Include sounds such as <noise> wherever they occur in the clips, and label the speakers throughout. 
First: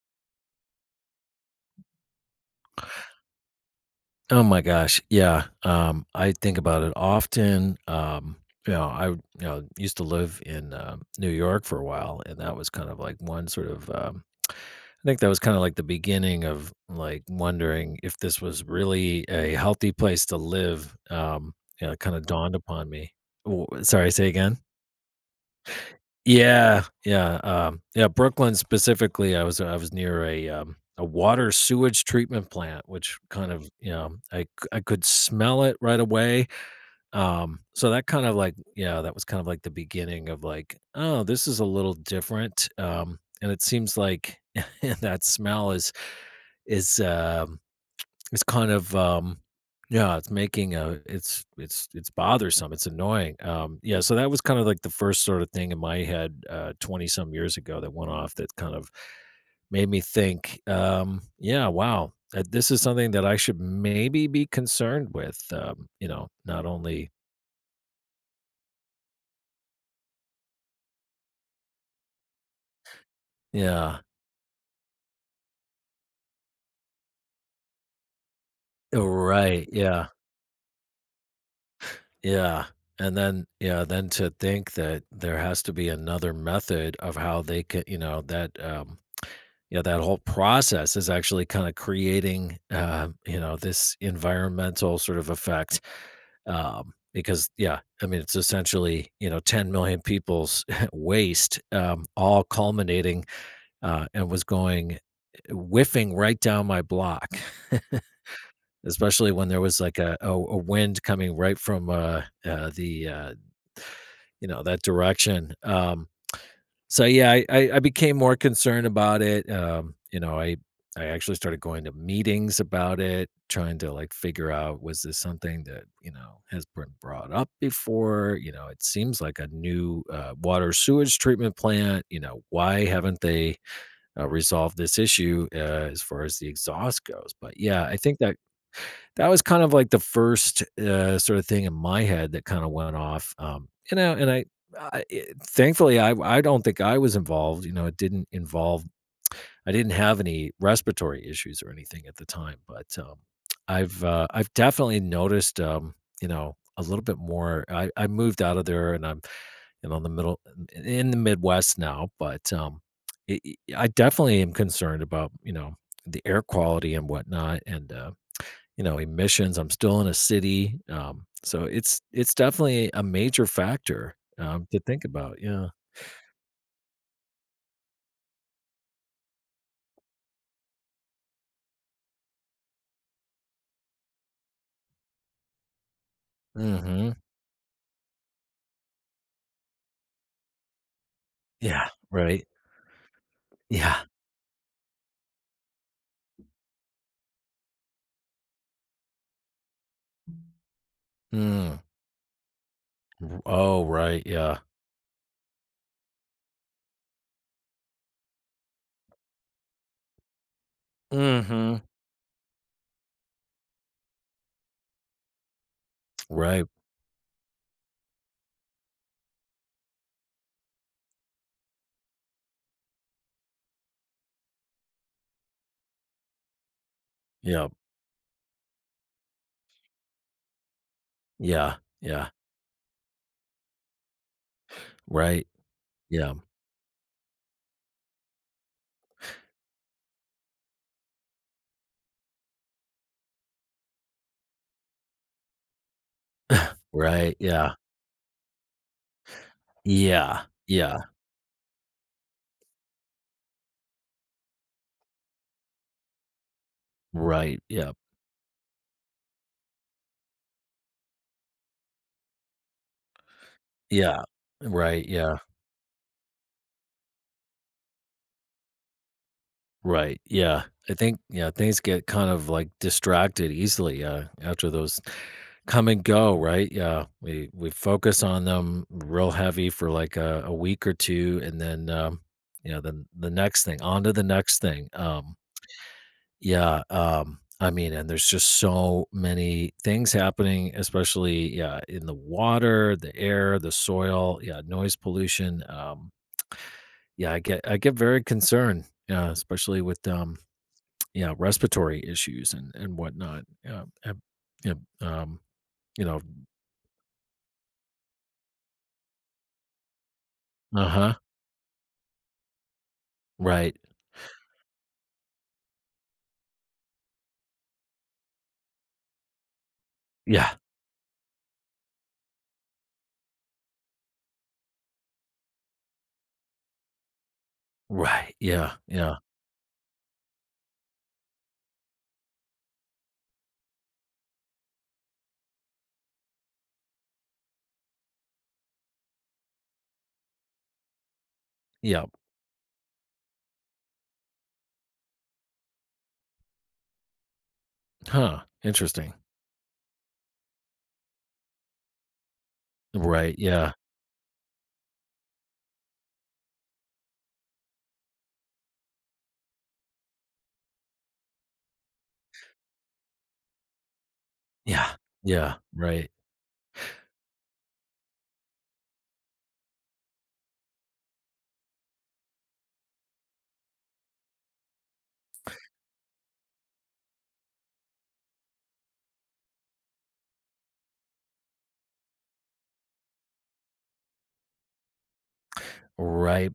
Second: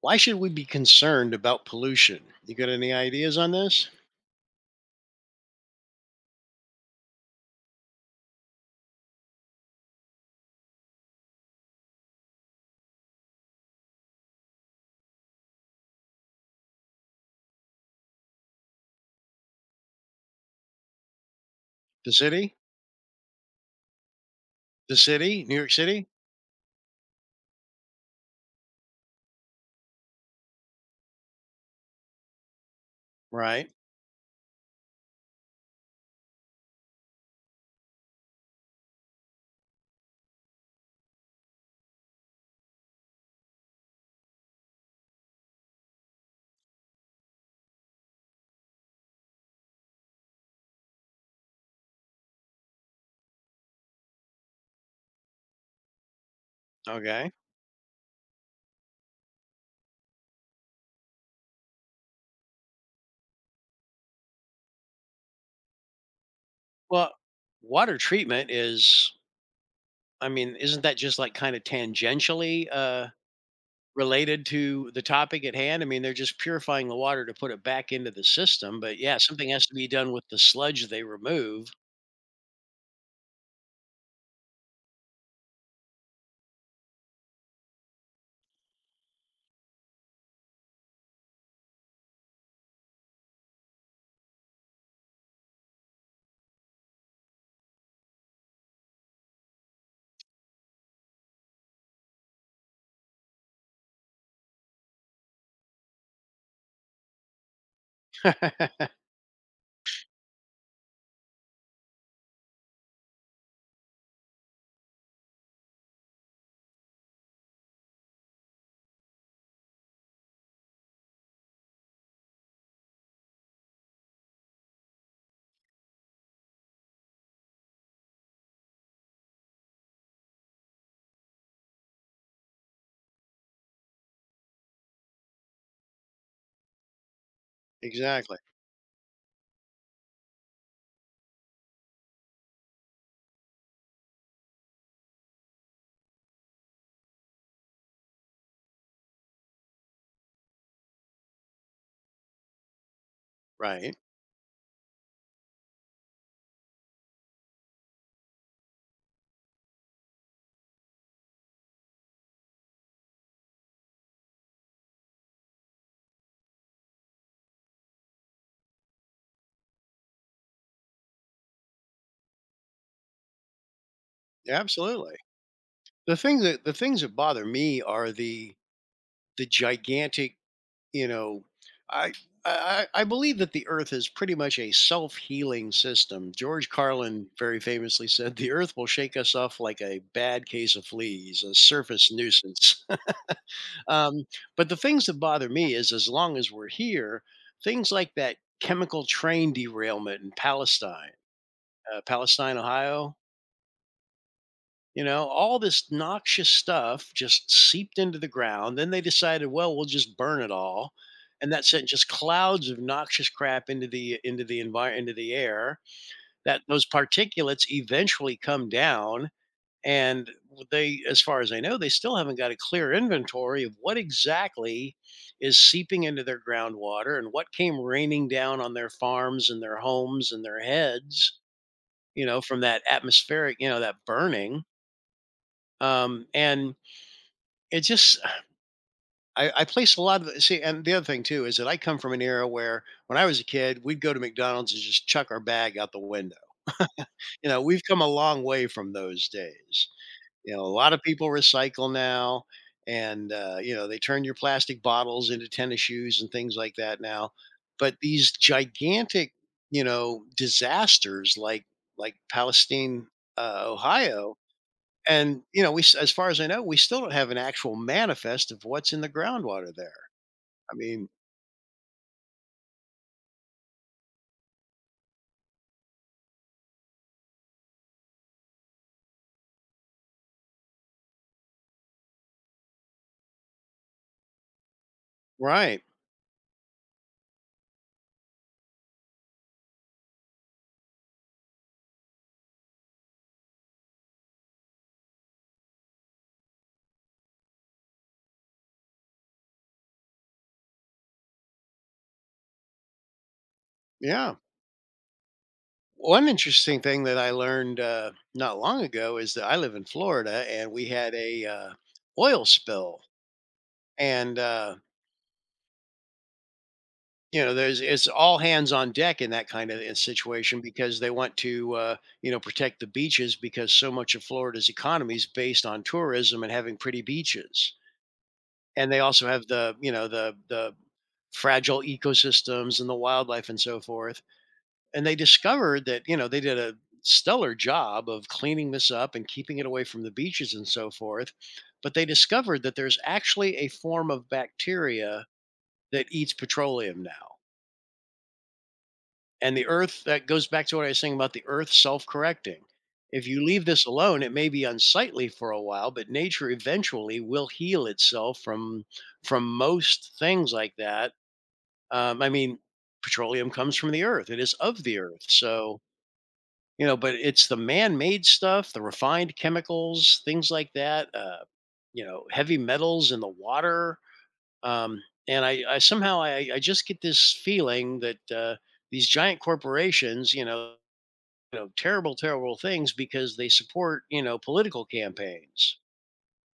Speaker 1: Why should we be concerned about pollution? You got any ideas on this?
Speaker 2: Oh my gosh, yeah, I think about it often. You know, I Used to live in New York for a while, and that was kind of like one sort of, I think that was kinda like the beginning of, like, wondering if this was really a healthy place to live. It
Speaker 1: The
Speaker 2: kinda dawned
Speaker 1: city?
Speaker 2: upon me. W sorry, say again?
Speaker 1: The city? New York City?
Speaker 2: Yeah, yeah, yeah, Brooklyn specifically, I was near a water sewage treatment plant, which kind of,
Speaker 1: Right.
Speaker 2: you know, I could smell it right away, so that kind of like yeah, that was kind of like the beginning of like, "Oh, this is a little different," and it seems like <laughs> that smell is is, um it's kind of, yeah, it's making a it's bothersome, it's annoying. Yeah, so that was kind of like the first sort of thing in my head,
Speaker 1: Okay.
Speaker 2: 20-some years ago that went off that kind of made me think, "Yeah, wow, this is something that I should maybe be concerned with." Not only
Speaker 1: Well, water treatment is, I mean, isn't that just like kind of tangentially
Speaker 2: yeah.
Speaker 1: related to the topic at hand? I mean, they're just purifying the water to put it back into the system. But
Speaker 2: Oh,
Speaker 1: yeah, something has
Speaker 2: right,
Speaker 1: to be
Speaker 2: yeah,
Speaker 1: done with the sludge they remove.
Speaker 2: yeah, and then yeah, then to think that there has to be another method of how they can, you know. Yeah, that whole process is actually kinda creating, you know, this environmental sort of effect, because yeah, I mean, it's essentially, you know, 10 million people's <laughs> waste, all culminating, and was going eh, whiffing right down my block, <laughs>
Speaker 1: <laughs>
Speaker 2: especially when there was like a wind coming right from, you know, that direction. So yeah, I became more concerned about it. I actually started going to meetings about it, trying to, like, figure out was this something that, you know, has been brought up before. You know, it seems like a new, water sewage treatment plant. You know, why haven't they, resolved this issue, as far as the exhaust goes? But yeah, I think that
Speaker 1: Exactly.
Speaker 2: that was kind of like the first, sort of thing in my head that kinda went off. You know, and I it Thankfully, I don't think I was involved. You know, it didn't involve I didn't have any respiratory issues or anything at the time, but,
Speaker 1: Right.
Speaker 2: I've definitely noticed, you know, a little bit more. I moved out of there, and I'm, you know, in the middle in the Midwest now, but, um, i i I definitely am concerned about, you know, the air quality and whatnot, and, you know, emissions. I'm still in a city, so it's definitely a major factor,
Speaker 1: Yeah,
Speaker 2: to think
Speaker 1: absolutely.
Speaker 2: about, yeah.
Speaker 1: The thing that the things that bother me are the gigantic, you know, i I believe that the earth is pretty much a self-healing system. George
Speaker 2: Mhm.
Speaker 1: Carlin very famously said the earth will shake us off like a bad case of fleas, a
Speaker 2: Yeah,
Speaker 1: surface
Speaker 2: right.
Speaker 1: nuisance. <laughs>
Speaker 2: Yeah.
Speaker 1: um, but the things that bother me is, as long as we're here, things like that chemical train derailment in Palestine,
Speaker 2: Mm.
Speaker 1: Palestine, Ohio.
Speaker 2: R oh, right, yeah.
Speaker 1: You know, all this noxious stuff just seeped into the ground. Then they decided, well, we'll just burn it all. And that
Speaker 2: Mhm.
Speaker 1: sent just clouds of noxious crap into the environment, into the air. That
Speaker 2: Right,
Speaker 1: those particulates eventually come down. And they, as far as I know, they still haven't got a clear inventory of what exactly is seeping into their groundwater and what
Speaker 2: yeah.
Speaker 1: came raining down on their farms and their homes and their heads,
Speaker 2: Yeah,
Speaker 1: you
Speaker 2: yeah.
Speaker 1: know, from that atmospheric, you know, that burning.
Speaker 2: Right,
Speaker 1: Um,
Speaker 2: yeah.
Speaker 1: and it just I place a lot of the, see, and the other thing too is that I come from an era where when I was a kid we'd go to McDonald's and just chuck our bag out the window.
Speaker 2: Right,
Speaker 1: You know,
Speaker 2: yeah.
Speaker 1: we've come a long way from those days.
Speaker 2: Yeah,
Speaker 1: You know, a lot
Speaker 2: yeah.
Speaker 1: of people recycle now, and you know, they turn your plastic bottles into tennis shoes and things like that now.
Speaker 2: Right, yeah.
Speaker 1: But these gigantic, you know, disasters like Palestine,
Speaker 2: Yeah.
Speaker 1: Ohio.
Speaker 2: Right, yeah.
Speaker 1: And you know we s- as far as I know, we still don't have an actual manifest of what's in the groundwater there.
Speaker 2: Right, yeah.
Speaker 1: I
Speaker 2: I
Speaker 1: mean,
Speaker 2: think yeah, things get kind of, like, distracted easily, after those come and go, right? Yeah, we focus on them real heavy for like a week or two, and then then the next thing, on to the next thing.
Speaker 1: right.
Speaker 2: Yeah, I mean, and there's just so many things happening, especially yeah, in the water, the air, the soil, yeah, noise pollution. Yeah, I get very concerned, yeah, especially with yeah, respiratory issues and whatnot. Yeah,
Speaker 1: Yeah.
Speaker 2: yeah, um, you know,
Speaker 1: One interesting thing that I learned not long ago is that I live in Florida and we
Speaker 2: uh huh,
Speaker 1: had a oil spill.
Speaker 2: right.
Speaker 1: And, you know, there's it's all hands on deck in that kind of a
Speaker 2: Yeah.
Speaker 1: situation because they want to, you know, protect the beaches because so much of Florida's economy is based on tourism and having pretty beaches.
Speaker 2: Right. Yeah.
Speaker 1: And they
Speaker 2: Yeah.
Speaker 1: also have the, you know, the fragile ecosystems and the wildlife and so forth, and they discovered that, you know, they did a stellar job of cleaning this up and keeping it away from the beaches and so forth, but they
Speaker 2: Yeah.
Speaker 1: discovered that there's actually a form of bacteria that eats petroleum now.
Speaker 2: Huh. Interesting.
Speaker 1: And the earth, that goes back to what I was saying about the earth self-correcting. If
Speaker 2: Right.
Speaker 1: you leave
Speaker 2: Yeah.
Speaker 1: this alone, it may be unsightly for a while, but nature eventually will heal itself from most things like that. I mean petroleum comes from the earth, it is of
Speaker 2: Yeah.
Speaker 1: the earth,
Speaker 2: Yeah.
Speaker 1: so
Speaker 2: Right.
Speaker 1: you know, but it's the man-made stuff, the refined chemicals, things like that, you know, heavy metals in the water, um, and I somehow I just get this feeling that, these giant corporations, you know, you know, terrible, terrible things because they support, you know, political campaigns.
Speaker 2: Right.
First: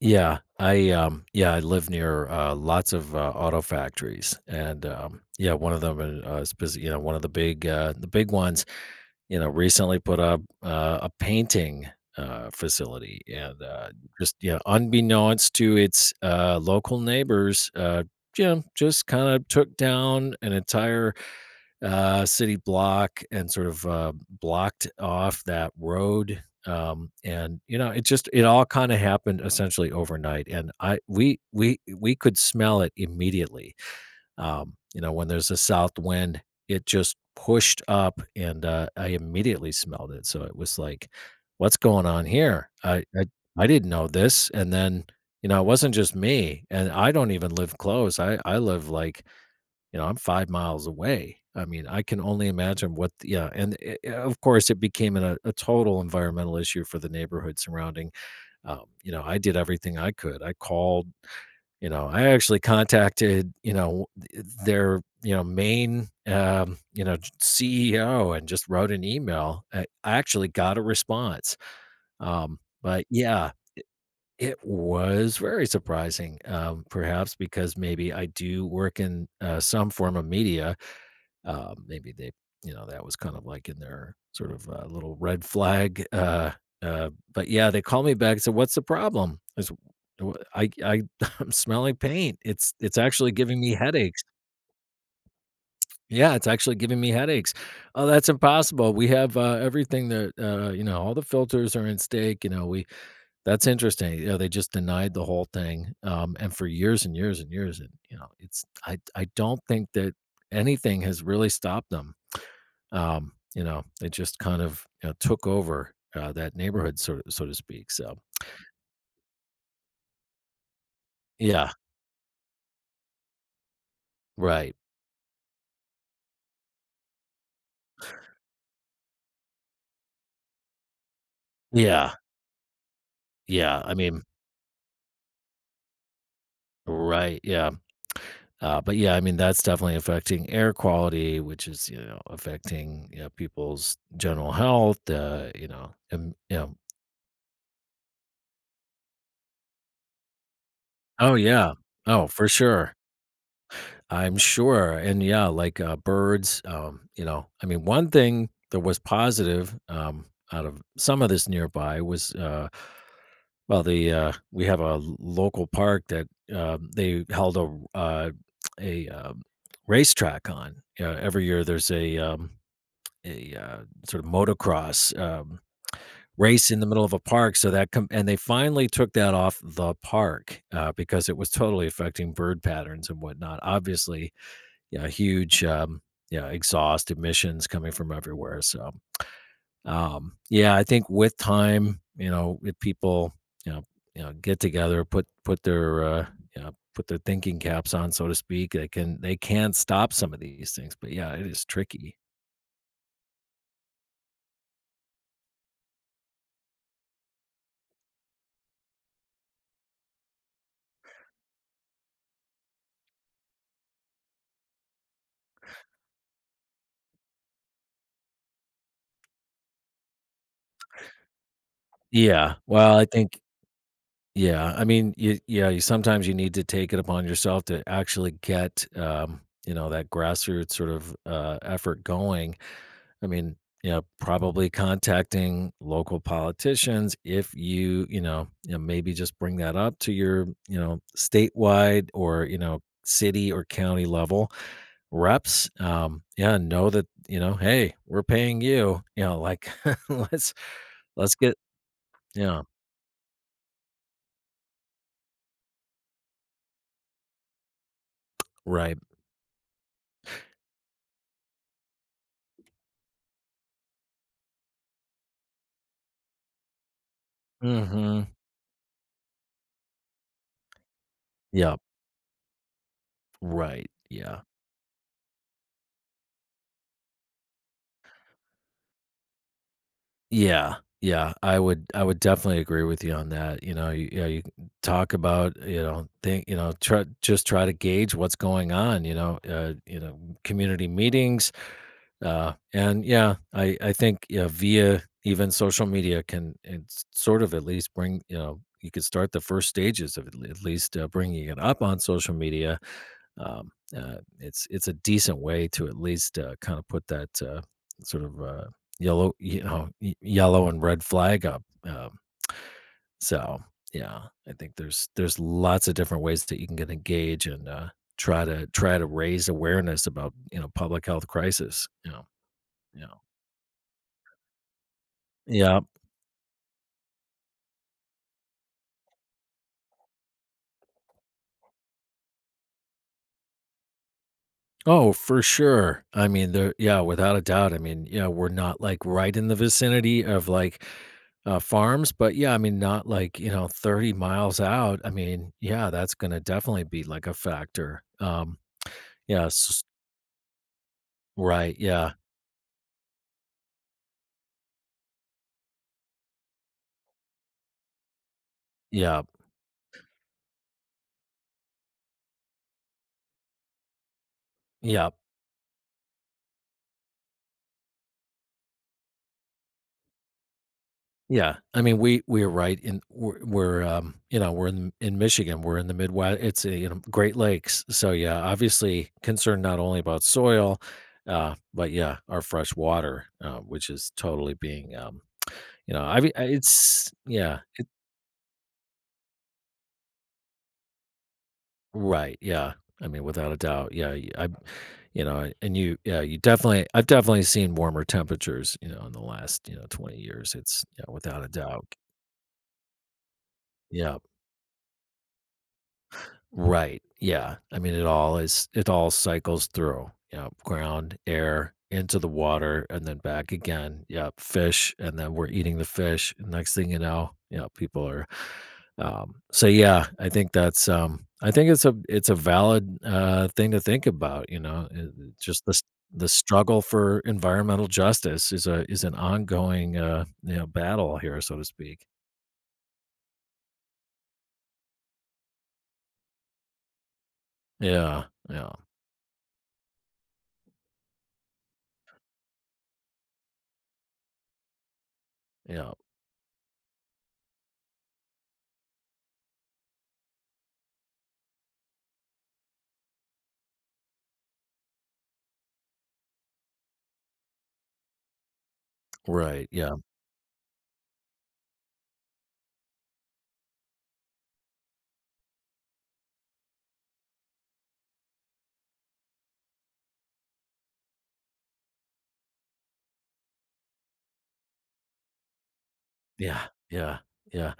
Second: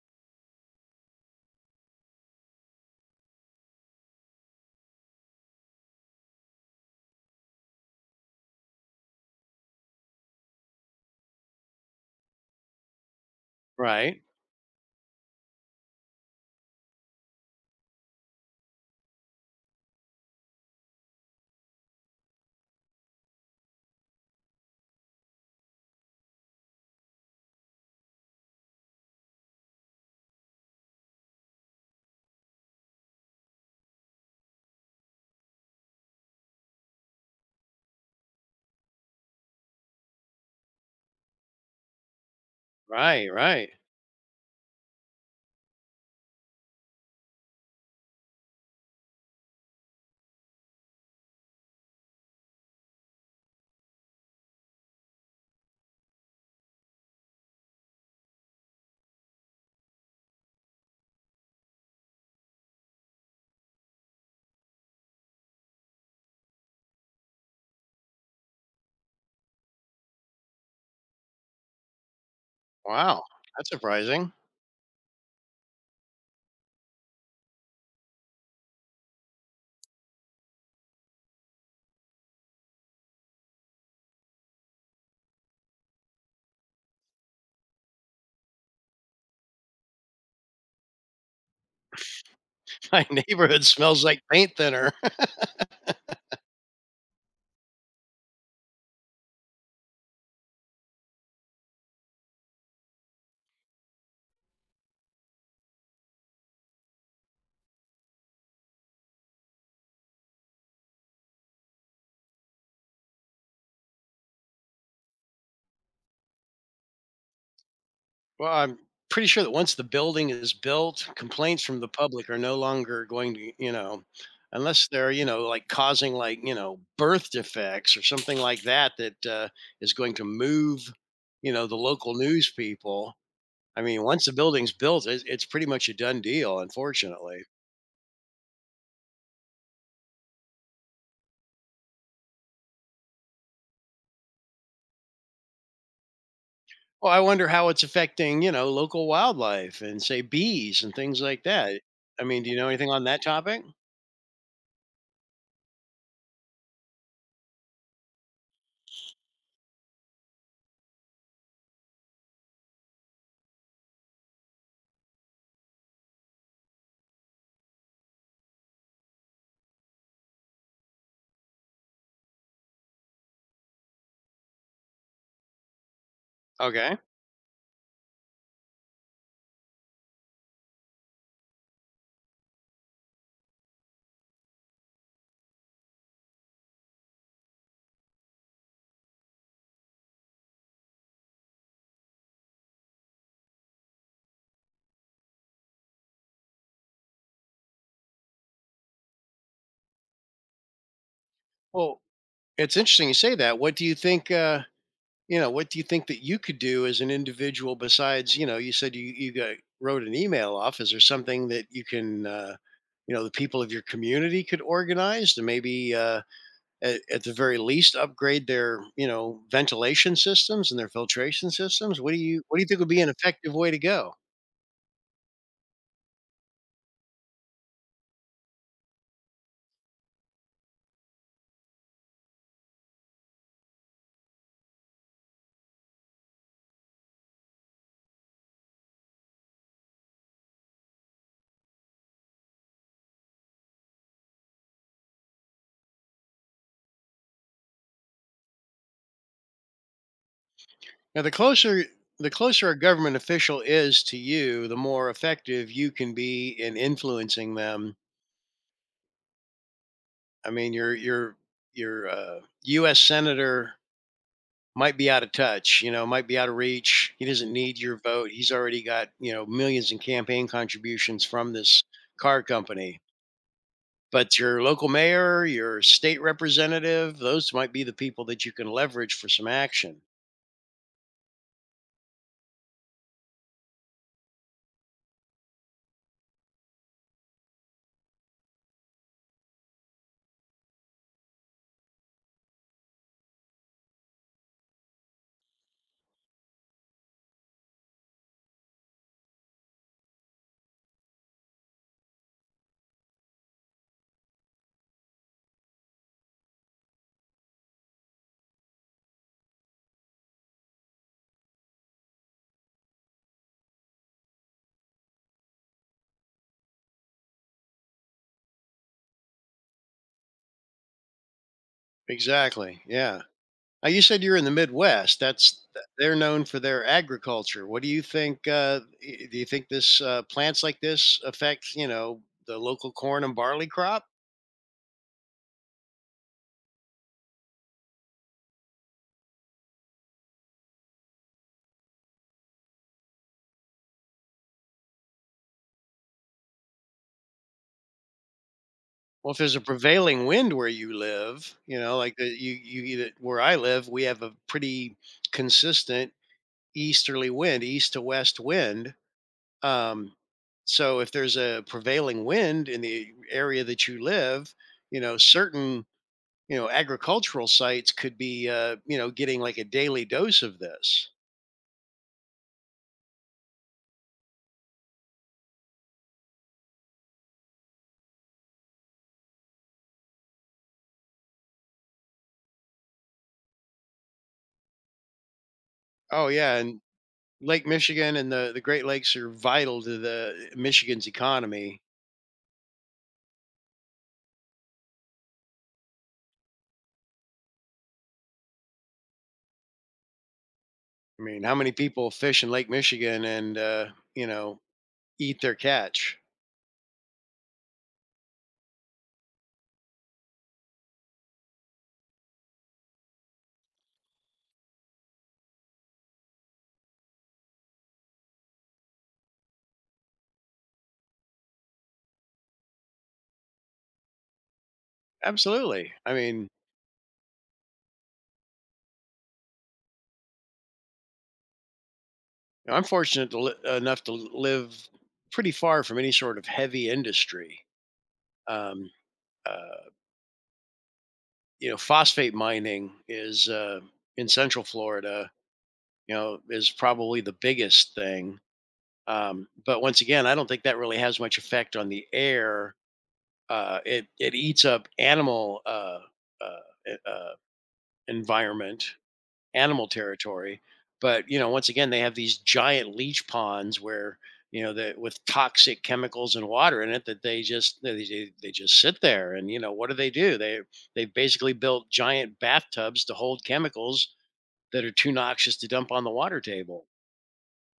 Speaker 2: Yeah. I Yeah, I live near lots of auto factories and yeah, one of them you know, one of the big ones, you know, recently put up a painting facility and
Speaker 1: Right.
Speaker 2: just yeah, unbeknownst to its local neighbors. Yeah, just kind of took down an entire city block and sort of blocked off that road. And you know, it just it all kind of happened essentially overnight. And I we could smell it immediately. You know, when there's a south wind, it just pushed up, and I immediately smelled it. So it was like, what's going on here?
Speaker 1: Right,
Speaker 2: I
Speaker 1: right.
Speaker 2: didn't know this. And then you know, it wasn't just me, and I don't even live close. I live like you know, I'm 5 miles away. I mean, I can only imagine what yeah, and, of course, it became an a total environmental issue for the neighborhood surrounding. You know, I did everything I could. I called, you know, I actually contacted, you know, th their, you know, main, you know, j CEO and just wrote an email. I actually got a response. But
Speaker 1: Wow,
Speaker 2: yeah,
Speaker 1: that's surprising.
Speaker 2: it was very surprising, perhaps because maybe I do work in, some form of media. Maybe they You know, that was kind of like in their sort of, little red flag, but yeah, they call me back and said, "What's the problem?" I said, "W I <laughs> I'm smelling paint.
Speaker 1: <laughs>
Speaker 2: It's
Speaker 1: My
Speaker 2: actually giving
Speaker 1: neighborhood
Speaker 2: me
Speaker 1: smells like
Speaker 2: headaches."
Speaker 1: paint thinner.
Speaker 2: Yeah, "It's actually giving me headaches." "Oh, that's impossible. We have, everything that, you know, all the filters are in stake, you know, we." "That's interesting." You know, they just denied the whole thing, and for years and years and years, and, you know, it's I don't think that anything has really stopped them. You know, it just kind of, you know, took over, that neighborhood, so so to speak. So
Speaker 1: Well, I'm pretty sure that once the building is built, complaints
Speaker 2: yeah,
Speaker 1: from the public are no longer going to, you know,
Speaker 2: right.
Speaker 1: unless they're, you know, like causing like, you know, birth defects or something like that, that is going to move, you know, the
Speaker 2: Yeah,
Speaker 1: local news people.
Speaker 2: yeah,
Speaker 1: I
Speaker 2: I
Speaker 1: mean,
Speaker 2: mean
Speaker 1: once the building's built, it's pretty much a done deal,
Speaker 2: right,
Speaker 1: unfortunately.
Speaker 2: yeah. But, yeah, I mean, that's definitely affecting air quality, which is, you know, affecting, you know, people's general health, you know, and, you know
Speaker 1: Well, I wonder how it's affecting, you know, local wildlife and say bees and things
Speaker 2: oh,
Speaker 1: like
Speaker 2: yeah.
Speaker 1: that. I
Speaker 2: Oh,
Speaker 1: mean,
Speaker 2: for
Speaker 1: do you know anything
Speaker 2: sure.
Speaker 1: on that topic?
Speaker 2: I'm sure, and, yeah, like, birds, you know I mean, one thing that was positive, out of some of this nearby was, well, the, we have a local park that, they held a a, um, racetrack on. You every year there's a, a, uh, sort of motocross, race in the
Speaker 1: Okay.
Speaker 2: middle of a park, so that com and they finally took that off the park, because it was totally affecting bird patterns and whatnot. Obviously, yeah, huge, yeah, exhaust emissions coming from everywhere. So yeah I think with time you know if people you know get together put their you know put their thinking caps on so to speak, they can stop some of these things. But yeah, it is
Speaker 1: Well,
Speaker 2: tricky.
Speaker 1: it's interesting you say that. What do you think? You know, what do you think that you could do as an individual besides, you know, you said you got, wrote an email off? Is there something that you can, you know, the people of your community could organize to maybe, at the very least, upgrade their, you know, ventilation systems and their filtration systems?
Speaker 2: Yeah,
Speaker 1: What do you think would
Speaker 2: well
Speaker 1: be
Speaker 2: I
Speaker 1: an
Speaker 2: think
Speaker 1: effective way to go?
Speaker 2: yeah, I mean you, yeah you sometimes you need to take it upon yourself to actually get you know that grassroots sort of effort going. I mean, you know, probably contacting local politicians if you, you know, maybe just bring that up to your, you know, statewide or, you know, city or county level reps. Yeah, know that, you know, hey, we're paying you. You know, like <laughs> let's
Speaker 1: Now,
Speaker 2: let's get
Speaker 1: the
Speaker 2: yeah,
Speaker 1: closer a government official is to you, the more effective you can be in influencing them.
Speaker 2: right.
Speaker 1: I mean, your U.S. senator might be out of touch, you know, might be out of reach. He doesn't need your
Speaker 2: Hmm.
Speaker 1: vote. He's already got, you know, millions in campaign contributions from
Speaker 2: Yeah,
Speaker 1: this car company.
Speaker 2: right.
Speaker 1: But
Speaker 2: Yeah.
Speaker 1: your local mayor, your state representative, those might be the people that you can leverage for some action.
Speaker 2: Yeah, yeah, I would definitely agree with you on that, you know, you yeah, you can talk about, you know, think, you know, try just try to gauge what's going on, you know, community meetings, and yeah, I think, yeah, via even social media can it's sort of at least bring, you know, you could start the first stages of at least, bringing it up on social media, um, it's a decent way to at least kind of put that sort of uh, yellow, you know, yellow and red flag up. So yeah, I think there's lots of different ways that you can get engaged and try to try to raise awareness about you know public health crisis. You know,
Speaker 1: Exactly.
Speaker 2: yeah,
Speaker 1: Yeah. Now you said you're in the Midwest. That's
Speaker 2: yeah.
Speaker 1: they're known for their agriculture. What do you think? I- do you think this plants like this affect, you know, the local corn and barley crop?
Speaker 2: Oh, for sure. I mean, there, yeah, without a doubt. I mean, yeah, we're not like right in the vicinity of like farms, but yeah, I mean, not like, you know, 30 miles out. I mean, yeah, that's going to definitely be like a factor.
Speaker 1: Well, if
Speaker 2: Yeah,
Speaker 1: there's a
Speaker 2: s-
Speaker 1: prevailing wind where you live,
Speaker 2: right.
Speaker 1: you know,
Speaker 2: Yeah.
Speaker 1: like the, you either where I live, we have a pretty consistent easterly wind, east to west wind.
Speaker 2: Yeah.
Speaker 1: Um, so if there's a prevailing wind in the area that you live, you
Speaker 2: Yeah.
Speaker 1: know, certain, you know, agricultural sites could be, you know, getting like a daily dose of this.
Speaker 2: Yeah, I mean, we're you know we're in Michigan, we're in the Midwest. It's you know Great Lakes, so yeah, obviously concerned not only about soil, but yeah, our fresh water, which is totally being you know I
Speaker 1: Oh
Speaker 2: mean
Speaker 1: yeah, and
Speaker 2: it's yeah
Speaker 1: Lake
Speaker 2: it,
Speaker 1: Michigan and the Great Lakes are vital to the Michigan's economy.
Speaker 2: right yeah I mean without a doubt yeah y- I you know and you yeah you definitely I've definitely seen warmer temperatures you know in the last you know 20 years. It's yeah
Speaker 1: I mean,
Speaker 2: without a
Speaker 1: how many
Speaker 2: doubt
Speaker 1: people fish in Lake Michigan and,
Speaker 2: yeah
Speaker 1: you know, eat their catch?
Speaker 2: right. Yeah. I mean, it all is, it all cycles through, you know, ground, air, into the water, and then back again. Yeah, fish. And then we're eating the fish. And next thing you know, people are, so yeah, I think that's, I think it's a valid, thing to think about, you know, just
Speaker 1: Absolutely. I
Speaker 2: the
Speaker 1: mean,
Speaker 2: struggle for environmental justice is a, is an ongoing, you know, battle here, so to speak.
Speaker 1: I'm fortunate to li- enough to live pretty far from any sort of heavy industry.
Speaker 2: Yeah. Yeah.
Speaker 1: Um, uh, you know, phosphate mining is in Central Florida.
Speaker 2: Yeah.
Speaker 1: You know, is probably the biggest thing. But once again, I don't think that really has much effect on the air. It it eats up animal uh, e- uh, environment,
Speaker 2: Right.
Speaker 1: animal
Speaker 2: Yeah.
Speaker 1: territory. But you know, once again, they have these giant leech ponds where you know that with toxic chemicals and water in it that they just sit there, and you know what do they do, they they've basically built giant bathtubs to hold chemicals that are too noxious to dump on the water
Speaker 2: Yeah,
Speaker 1: table.
Speaker 2: yeah, yeah.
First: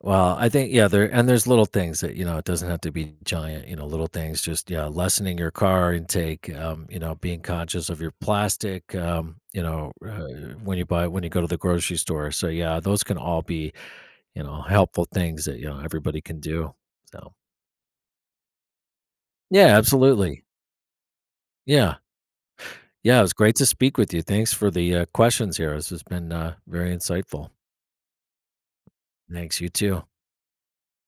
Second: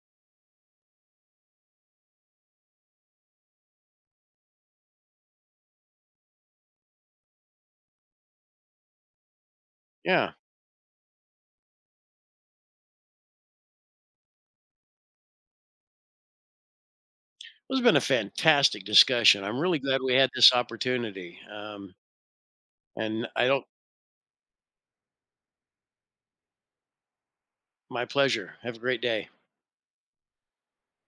Speaker 2: Well, I think yeah, there and there's little things that you know it doesn't have to be giant. You know, little things just yeah, lessening your car intake. You know, being conscious of your plastic.
Speaker 1: Yeah,
Speaker 2: When you buy when you go to the grocery store. So yeah, those can all be you know helpful things that you know everybody can do. So
Speaker 1: this has been a fantastic discussion, I'm
Speaker 2: yeah,
Speaker 1: really glad we had
Speaker 2: absolutely.
Speaker 1: this opportunity. um,
Speaker 2: Yeah, yeah. It
Speaker 1: and
Speaker 2: was
Speaker 1: I
Speaker 2: great
Speaker 1: don't
Speaker 2: to speak with you. Thanks for the questions here. This has been very insightful.
Speaker 1: my pleasure, have a great day.
Speaker 2: Thanks. You too.